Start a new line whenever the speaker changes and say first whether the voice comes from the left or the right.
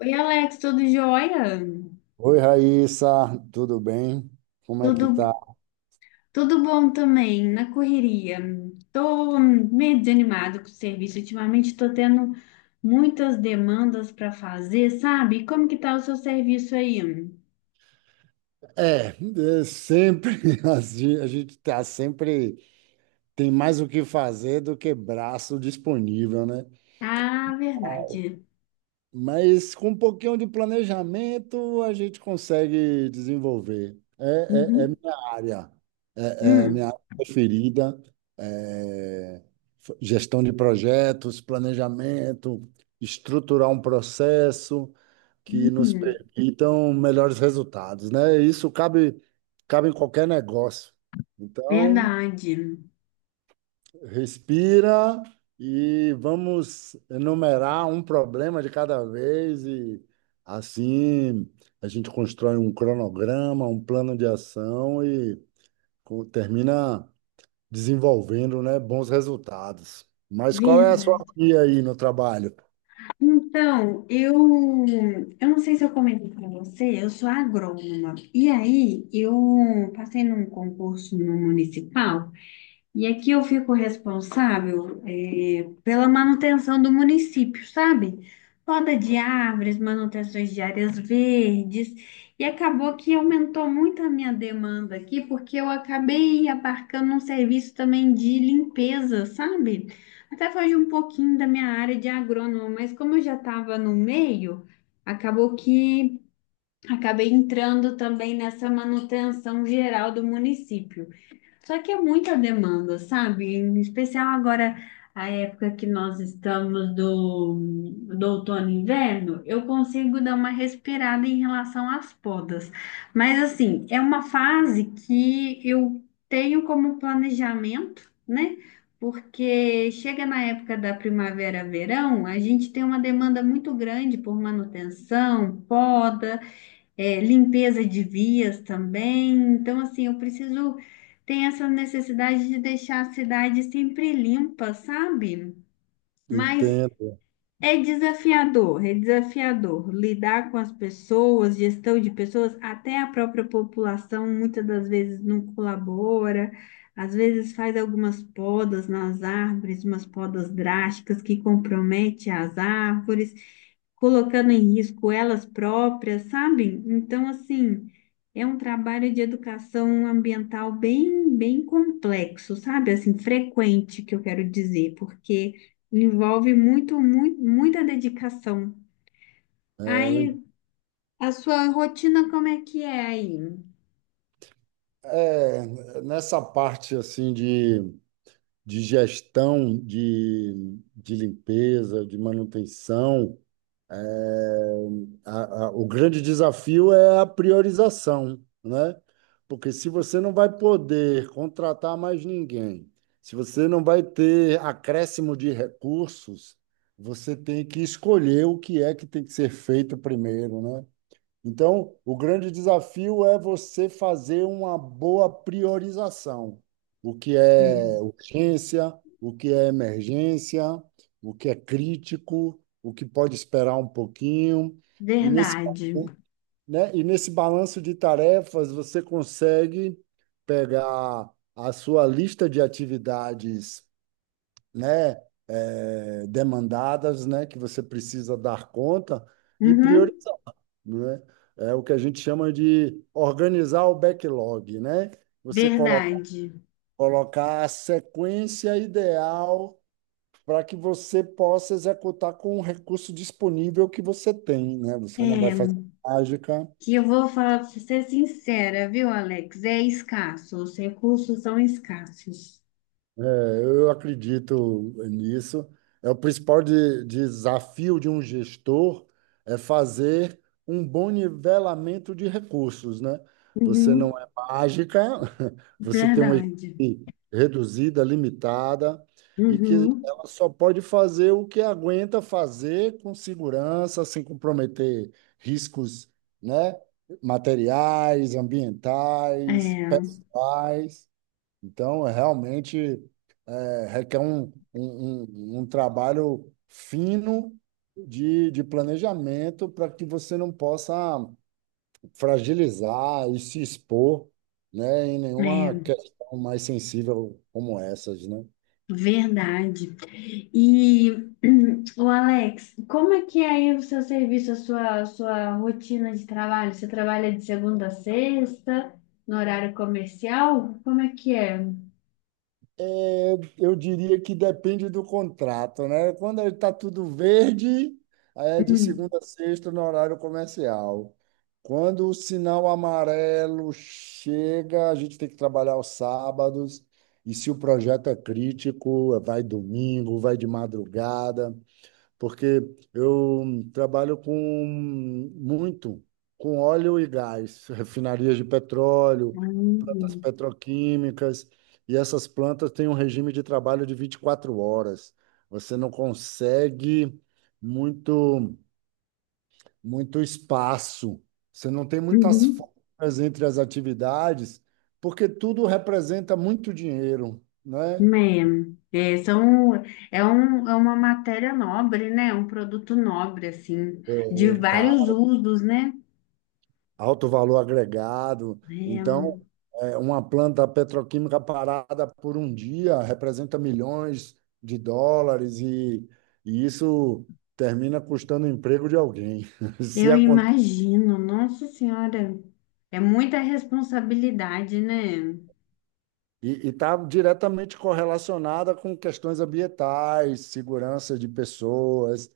left: Oi, Alex, tudo jóia?
right: Oi, Raíssa, tudo bem? Como é
left: Tudo,
right: que tá?
left: tudo bom também, na correria. Tô meio desanimado com o serviço. Ultimamente tô tendo muitas demandas para fazer, sabe? Como que tá o seu serviço aí?
right: É, é sempre assim, a gente tá sempre tem mais o que fazer do que braço disponível, né?
left: Ah, verdade.
right: Mas com um pouquinho de planejamento a gente consegue desenvolver. É
left: Uhum.
right: minha área, é
left: Hum.
right: minha área preferida, é gestão de projetos, planejamento, estruturar um processo, que nos
left: Hum.
right: permitam melhores resultados, né? Cabe em qualquer negócio. Então,
left: Verdade.
right: respira e vamos enumerar um problema de cada vez e assim a gente constrói um cronograma, um plano de ação e termina desenvolvendo, né, bons resultados. Mas qual é a sua
left: Verdade.
right: via aí no trabalho?
left: Então, eu não sei se eu comentei para você, eu sou agrônoma. E aí, eu passei num concurso no municipal. E aqui eu fico responsável, pela manutenção do município, sabe? Poda de árvores, manutenções de áreas verdes. E acabou que aumentou muito a minha demanda aqui, porque eu acabei abarcando um serviço também de limpeza, sabe? Até foge um pouquinho da minha área de agrônomo, mas como eu já estava no meio, acabou que acabei entrando também nessa manutenção geral do município. Só que é muita demanda, sabe? Em especial agora, a época que nós estamos do outono e inverno, eu consigo dar uma respirada em relação às podas. Mas, assim, é uma fase que eu tenho como planejamento, né? Porque chega na época da primavera, verão, a gente tem uma demanda muito grande por manutenção, poda, limpeza de vias também. Então, assim, eu preciso, tem essa necessidade de deixar a cidade sempre limpa, sabe? Mas
right: Entendo.
left: é desafiador lidar com as pessoas, gestão de pessoas, até a própria população muitas das vezes não colabora. Às vezes faz algumas podas nas árvores, umas podas drásticas que comprometem as árvores colocando em risco elas próprias, sabe? Então, assim, é um trabalho de educação ambiental bem, bem complexo, sabe? Assim, frequente, que eu quero dizer, porque envolve muito, muito, muita dedicação.
right: É, eu en-
left: Aí, a sua rotina, como é que é aí?
right: É, nessa parte assim de gestão de limpeza, de manutenção, o grande desafio é a priorização, né? Porque se você não vai poder contratar mais ninguém, se você não vai ter acréscimo de recursos, você tem que escolher o que é que tem que ser feito primeiro, né? Então, o grande desafio é você fazer uma boa priorização. O que é
left: É,
right: urgência, o que é emergência, o que é crítico, o que pode esperar um pouquinho. E nesse,
left: verdade.
right: né, e nesse balanço de tarefas, você consegue pegar a sua lista de atividades, né, demandadas, né, que você precisa dar conta e
left: Uhum,
right: priorizar, né? É o que a gente chama de organizar o backlog, né? Você colo-
left: verdade.
right: colocar a sequência ideal para que você possa executar com o recurso disponível que você tem, né? Você não vai
left: É,
right: fazer mágica.
left: que eu vou falar para ser sincera, viu, Alex? É escasso, os recursos são escassos.
right: É, eu acredito nisso. É o principal desafio de um gestor é fazer um bom nivelamento de recursos, né? Você não
left: Uhum.
right: é mágica, você tem uma
left: Verdade.
right: equipe reduzida, limitada, e que
left: Uhum.
right: ela só pode fazer o que aguenta fazer com segurança, sem comprometer riscos, né? Materiais, ambientais,
left: É,
right: pessoais. Então, é realmente, é, requer um trabalho fino de planejamento para que você não possa fragilizar e se expor, né, em nenhuma
left: é,
right: questão mais sensível como essas, né?
left: verdade. E o Alex, como é que é aí o seu serviço, a sua rotina de trabalho? Você trabalha de segunda a sexta, no horário comercial? Como é que é?
right: É, eu diria que depende do contrato, né? Quando está tudo verde, aí é de
left: Hum.
right: segunda a sexta no horário comercial. Quando o sinal amarelo chega, a gente tem que trabalhar aos sábados. E se o projeto é crítico, vai domingo, vai de madrugada, porque eu trabalho com muito, com óleo e gás, refinarias de petróleo, plantas
left: Hum.
right: petroquímicas, e essas plantas têm um regime de trabalho de 24 horas. Você não consegue muito, muito espaço, você não tem muitas
left: Uhum.
right: folgas entre as atividades, porque tudo representa muito dinheiro, né?
left: É, é, são, é uma matéria nobre, né? Um produto nobre, assim, de vários usos, né?
right: Alto valor agregado. Então, é, uma planta petroquímica parada por um dia representa milhões de dólares, e isso termina custando o emprego de alguém. Se
left: Eu
right: aconte-
left: imagino, nossa senhora, é muita responsabilidade, né?
right: E está diretamente correlacionada com questões ambientais, segurança de pessoas,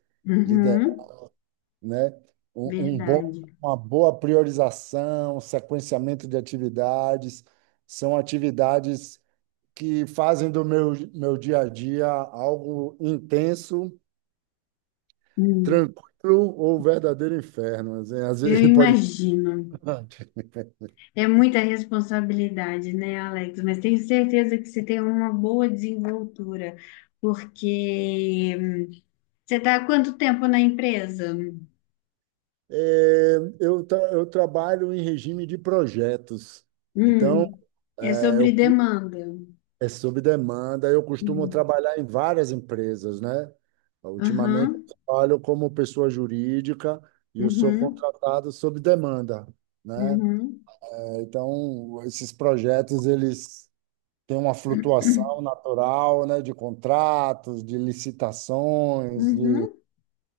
right: lider-
left: Uhum,
right: né? Um bom,
left: verdade.
right: uma boa priorização, sequenciamento de atividades, são atividades que fazem do meu dia a dia algo intenso,
left: Hum,
right: tranquilo ou verdadeiro inferno. Assim, às
left: eu
right: vezes às pode.
left: imagino. É muita responsabilidade, né, Alex? Mas tenho certeza que você tem uma boa desenvoltura, porque você está há quanto tempo na empresa?
right: Eu trabalho em regime de projetos. Então,
left: Hum, É
right: é, eu,
left: sobre
right: cu-
left: demanda.
right: é sob demanda. Eu costumo
left: Hum,
right: trabalhar em várias empresas, né? Ultimamente,
left: Aham,
right: eu trabalho como pessoa jurídica e eu sou
left: uhum,
right: contratado sob demanda, né?
left: uhum,
right: Então, esses projetos, eles tem uma flutuação natural, né, de contratos, de licitações,
left: uhum,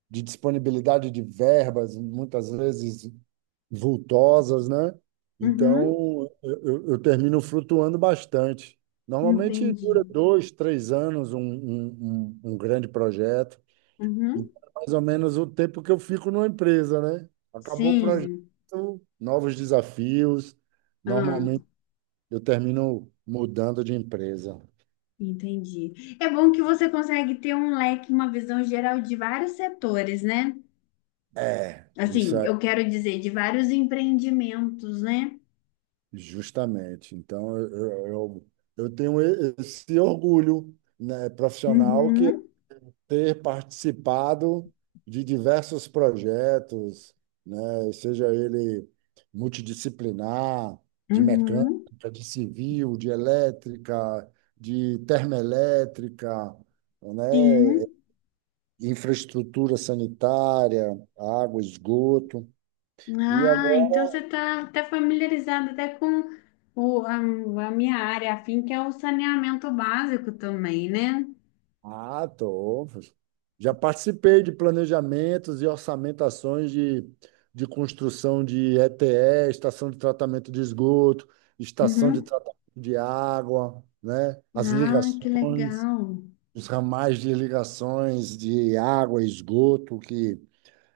right: de disponibilidade de verbas, muitas vezes vultosas, né?
left: uhum,
right: Então, eu termino flutuando bastante. Normalmente dura
left: entendi.
right: dois, três anos um grande projeto.
left: Uhum.
right: Então, é mais ou menos o tempo que eu fico numa empresa, né? Acabou o projeto,
left: Sim,
right: novos desafios.
left: ah,
right: Normalmente eu termino mudando de empresa.
left: entendi. É bom que você consegue ter um leque, uma visão geral de vários setores, né?
right: É, isso
left: Assim,
right: é
left: eu quero dizer, de vários empreendimentos, né?
right: justamente. Então, eu tenho esse orgulho, né, profissional, que é
left: Uhum,
right: ter participado de diversos projetos, né, seja ele multidisciplinar, de mecânica,
left: uhum,
right: de civil, de elétrica, de termoelétrica, né,
left: sim.
right: infraestrutura sanitária, água, esgoto. E agora.
left: Ah, então você está até familiarizado até com o, a, a minha área, afim, que é o saneamento básico também, né?
right: Ah, tô. Já participei de planejamentos e orçamentações de construção de ETE, estação de tratamento de esgoto, estação de
left: Uhum.
right: tratamento de água, né? As
left: Ah, que
right: ligações,
left: legal.
right: os ramais de ligações de água e esgoto, que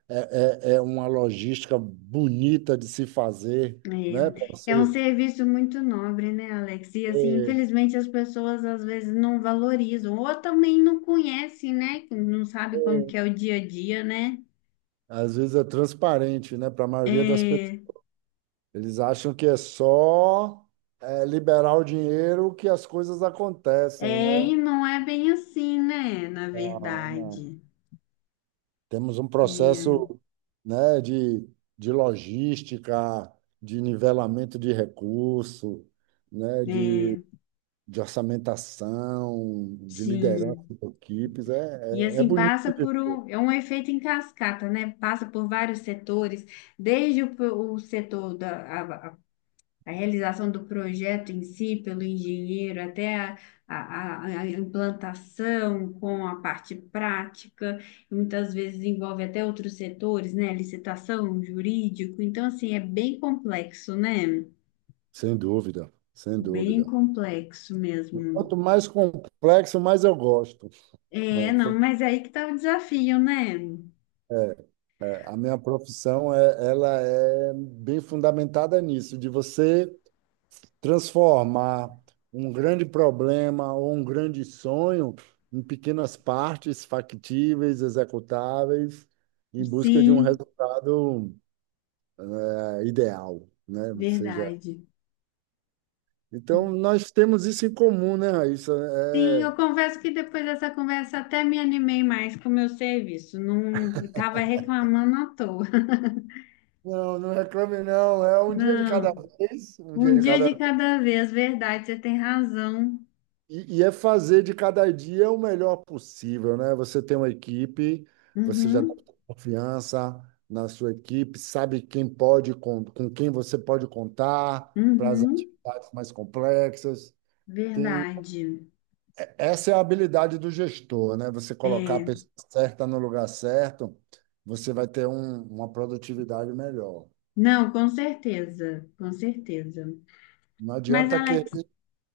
right: é uma logística bonita de se fazer, né? Para
left: É um
right: você,
left: serviço muito nobre, né, Alex? E assim, infelizmente as pessoas às vezes não valorizam, ou também não conhecem, né? Não sabe como que é o dia a dia, né?
right: às vezes é transparente, né? Para a maioria das pessoas.
left: É,
right: Eles acham que é só, é, liberar o dinheiro que as coisas acontecem, né?
left: e não é bem assim, né? Na
right: Não, não.
left: verdade.
right: Temos um
left: É,
right: processo, né, de logística, de nivelamento de recurso, né,
left: é,
right: de orçamentação, de liderança
left: sim.
right: de equipes.
left: E
right: É
left: assim,
right: bonito,
left: é um efeito em cascata, né? Passa por vários setores, desde o setor da a realização do projeto em si, pelo engenheiro, até a implantação com a parte prática, e muitas vezes envolve até outros setores, né? Licitação, jurídico. Então, assim, é bem complexo, né?
right: sem dúvida, sem
left: Bem
right: dúvida.
left: complexo mesmo.
right: Quanto mais complexo, mais eu gosto.
left: É, não, mas é aí que tá o desafio, né?
right: É, a minha profissão é, ela é bem fundamentada nisso, de você transformar um grande problema ou um grande sonho em pequenas partes factíveis, executáveis, em busca de um
left: Sim,
right: resultado ideal, né? Ou seja,
left: verdade.
right: então nós temos isso em comum, né, Raíssa?
left: Sim, eu
right: É,
left: confesso que depois dessa conversa até me animei mais com o meu serviço. Não estava reclamando à toa.
right: não, não reclame não, é um dia de cada
left: Não.
right: vez, um dia
left: Um
right: de
left: dia
right: cada.
left: de cada vez, verdade, você tem razão.
right: E e é fazer de cada dia o melhor possível, né? Você tem uma equipe, você já
left: Uhum,
right: tem confiança na sua equipe, sabe quem pode, quem você pode contar para as
left: uhum,
right: atividades mais complexas. Tem,
left: verdade.
right: essa é a habilidade do gestor, né? Você colocar a
left: É,
right: pessoa certa no lugar certo, você vai ter uma produtividade melhor.
left: não, com certeza, com certeza.
right: Não
left: Mas,
right: adianta que...
left: Alex,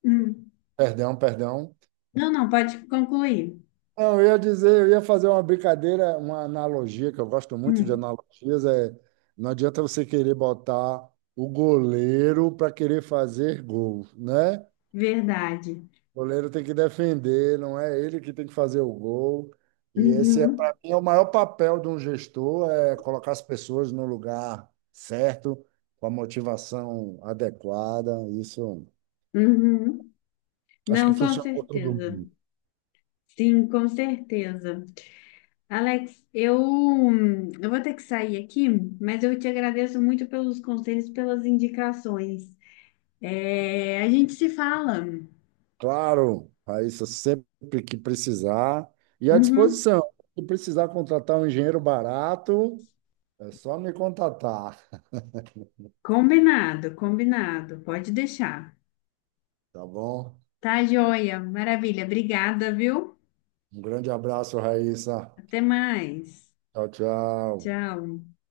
left: hum,
right: Perdão, um perdão.
left: não, não, pode concluir.
right: Não, eu ia dizer, eu ia fazer uma brincadeira, uma analogia, que eu gosto muito de
left: Hum,
right: analogias, é não adianta você querer botar o goleiro para querer fazer gol, né?
left: Verdade.
right: O goleiro tem que defender, não é ele que tem que fazer o gol. E esse é,
left: Uhum,
right: para mim, é o maior papel de um gestor, é colocar as pessoas no lugar certo, com a motivação adequada. Isso
left: uhum.
right: acho que
left: Não, com
right: funciona para todo
left: certeza.
right: mundo.
left: Sim, com certeza. Alex, eu vou ter que sair aqui, mas eu te agradeço muito pelos conselhos, pelas indicações. É, a gente se fala.
right: Claro, Raíssa, sempre que precisar. E à
left: Uhum.
right: disposição. Se precisar contratar um engenheiro barato, é só me contatar,
left: Combinado, combinado. Pode deixar.
right: tá bom?
left: Tá, joia. Maravilha. Obrigada, viu?
right: Um grande abraço, Raíssa.
left: Até mais.
right: Tchau, tchau.
left: Tchau.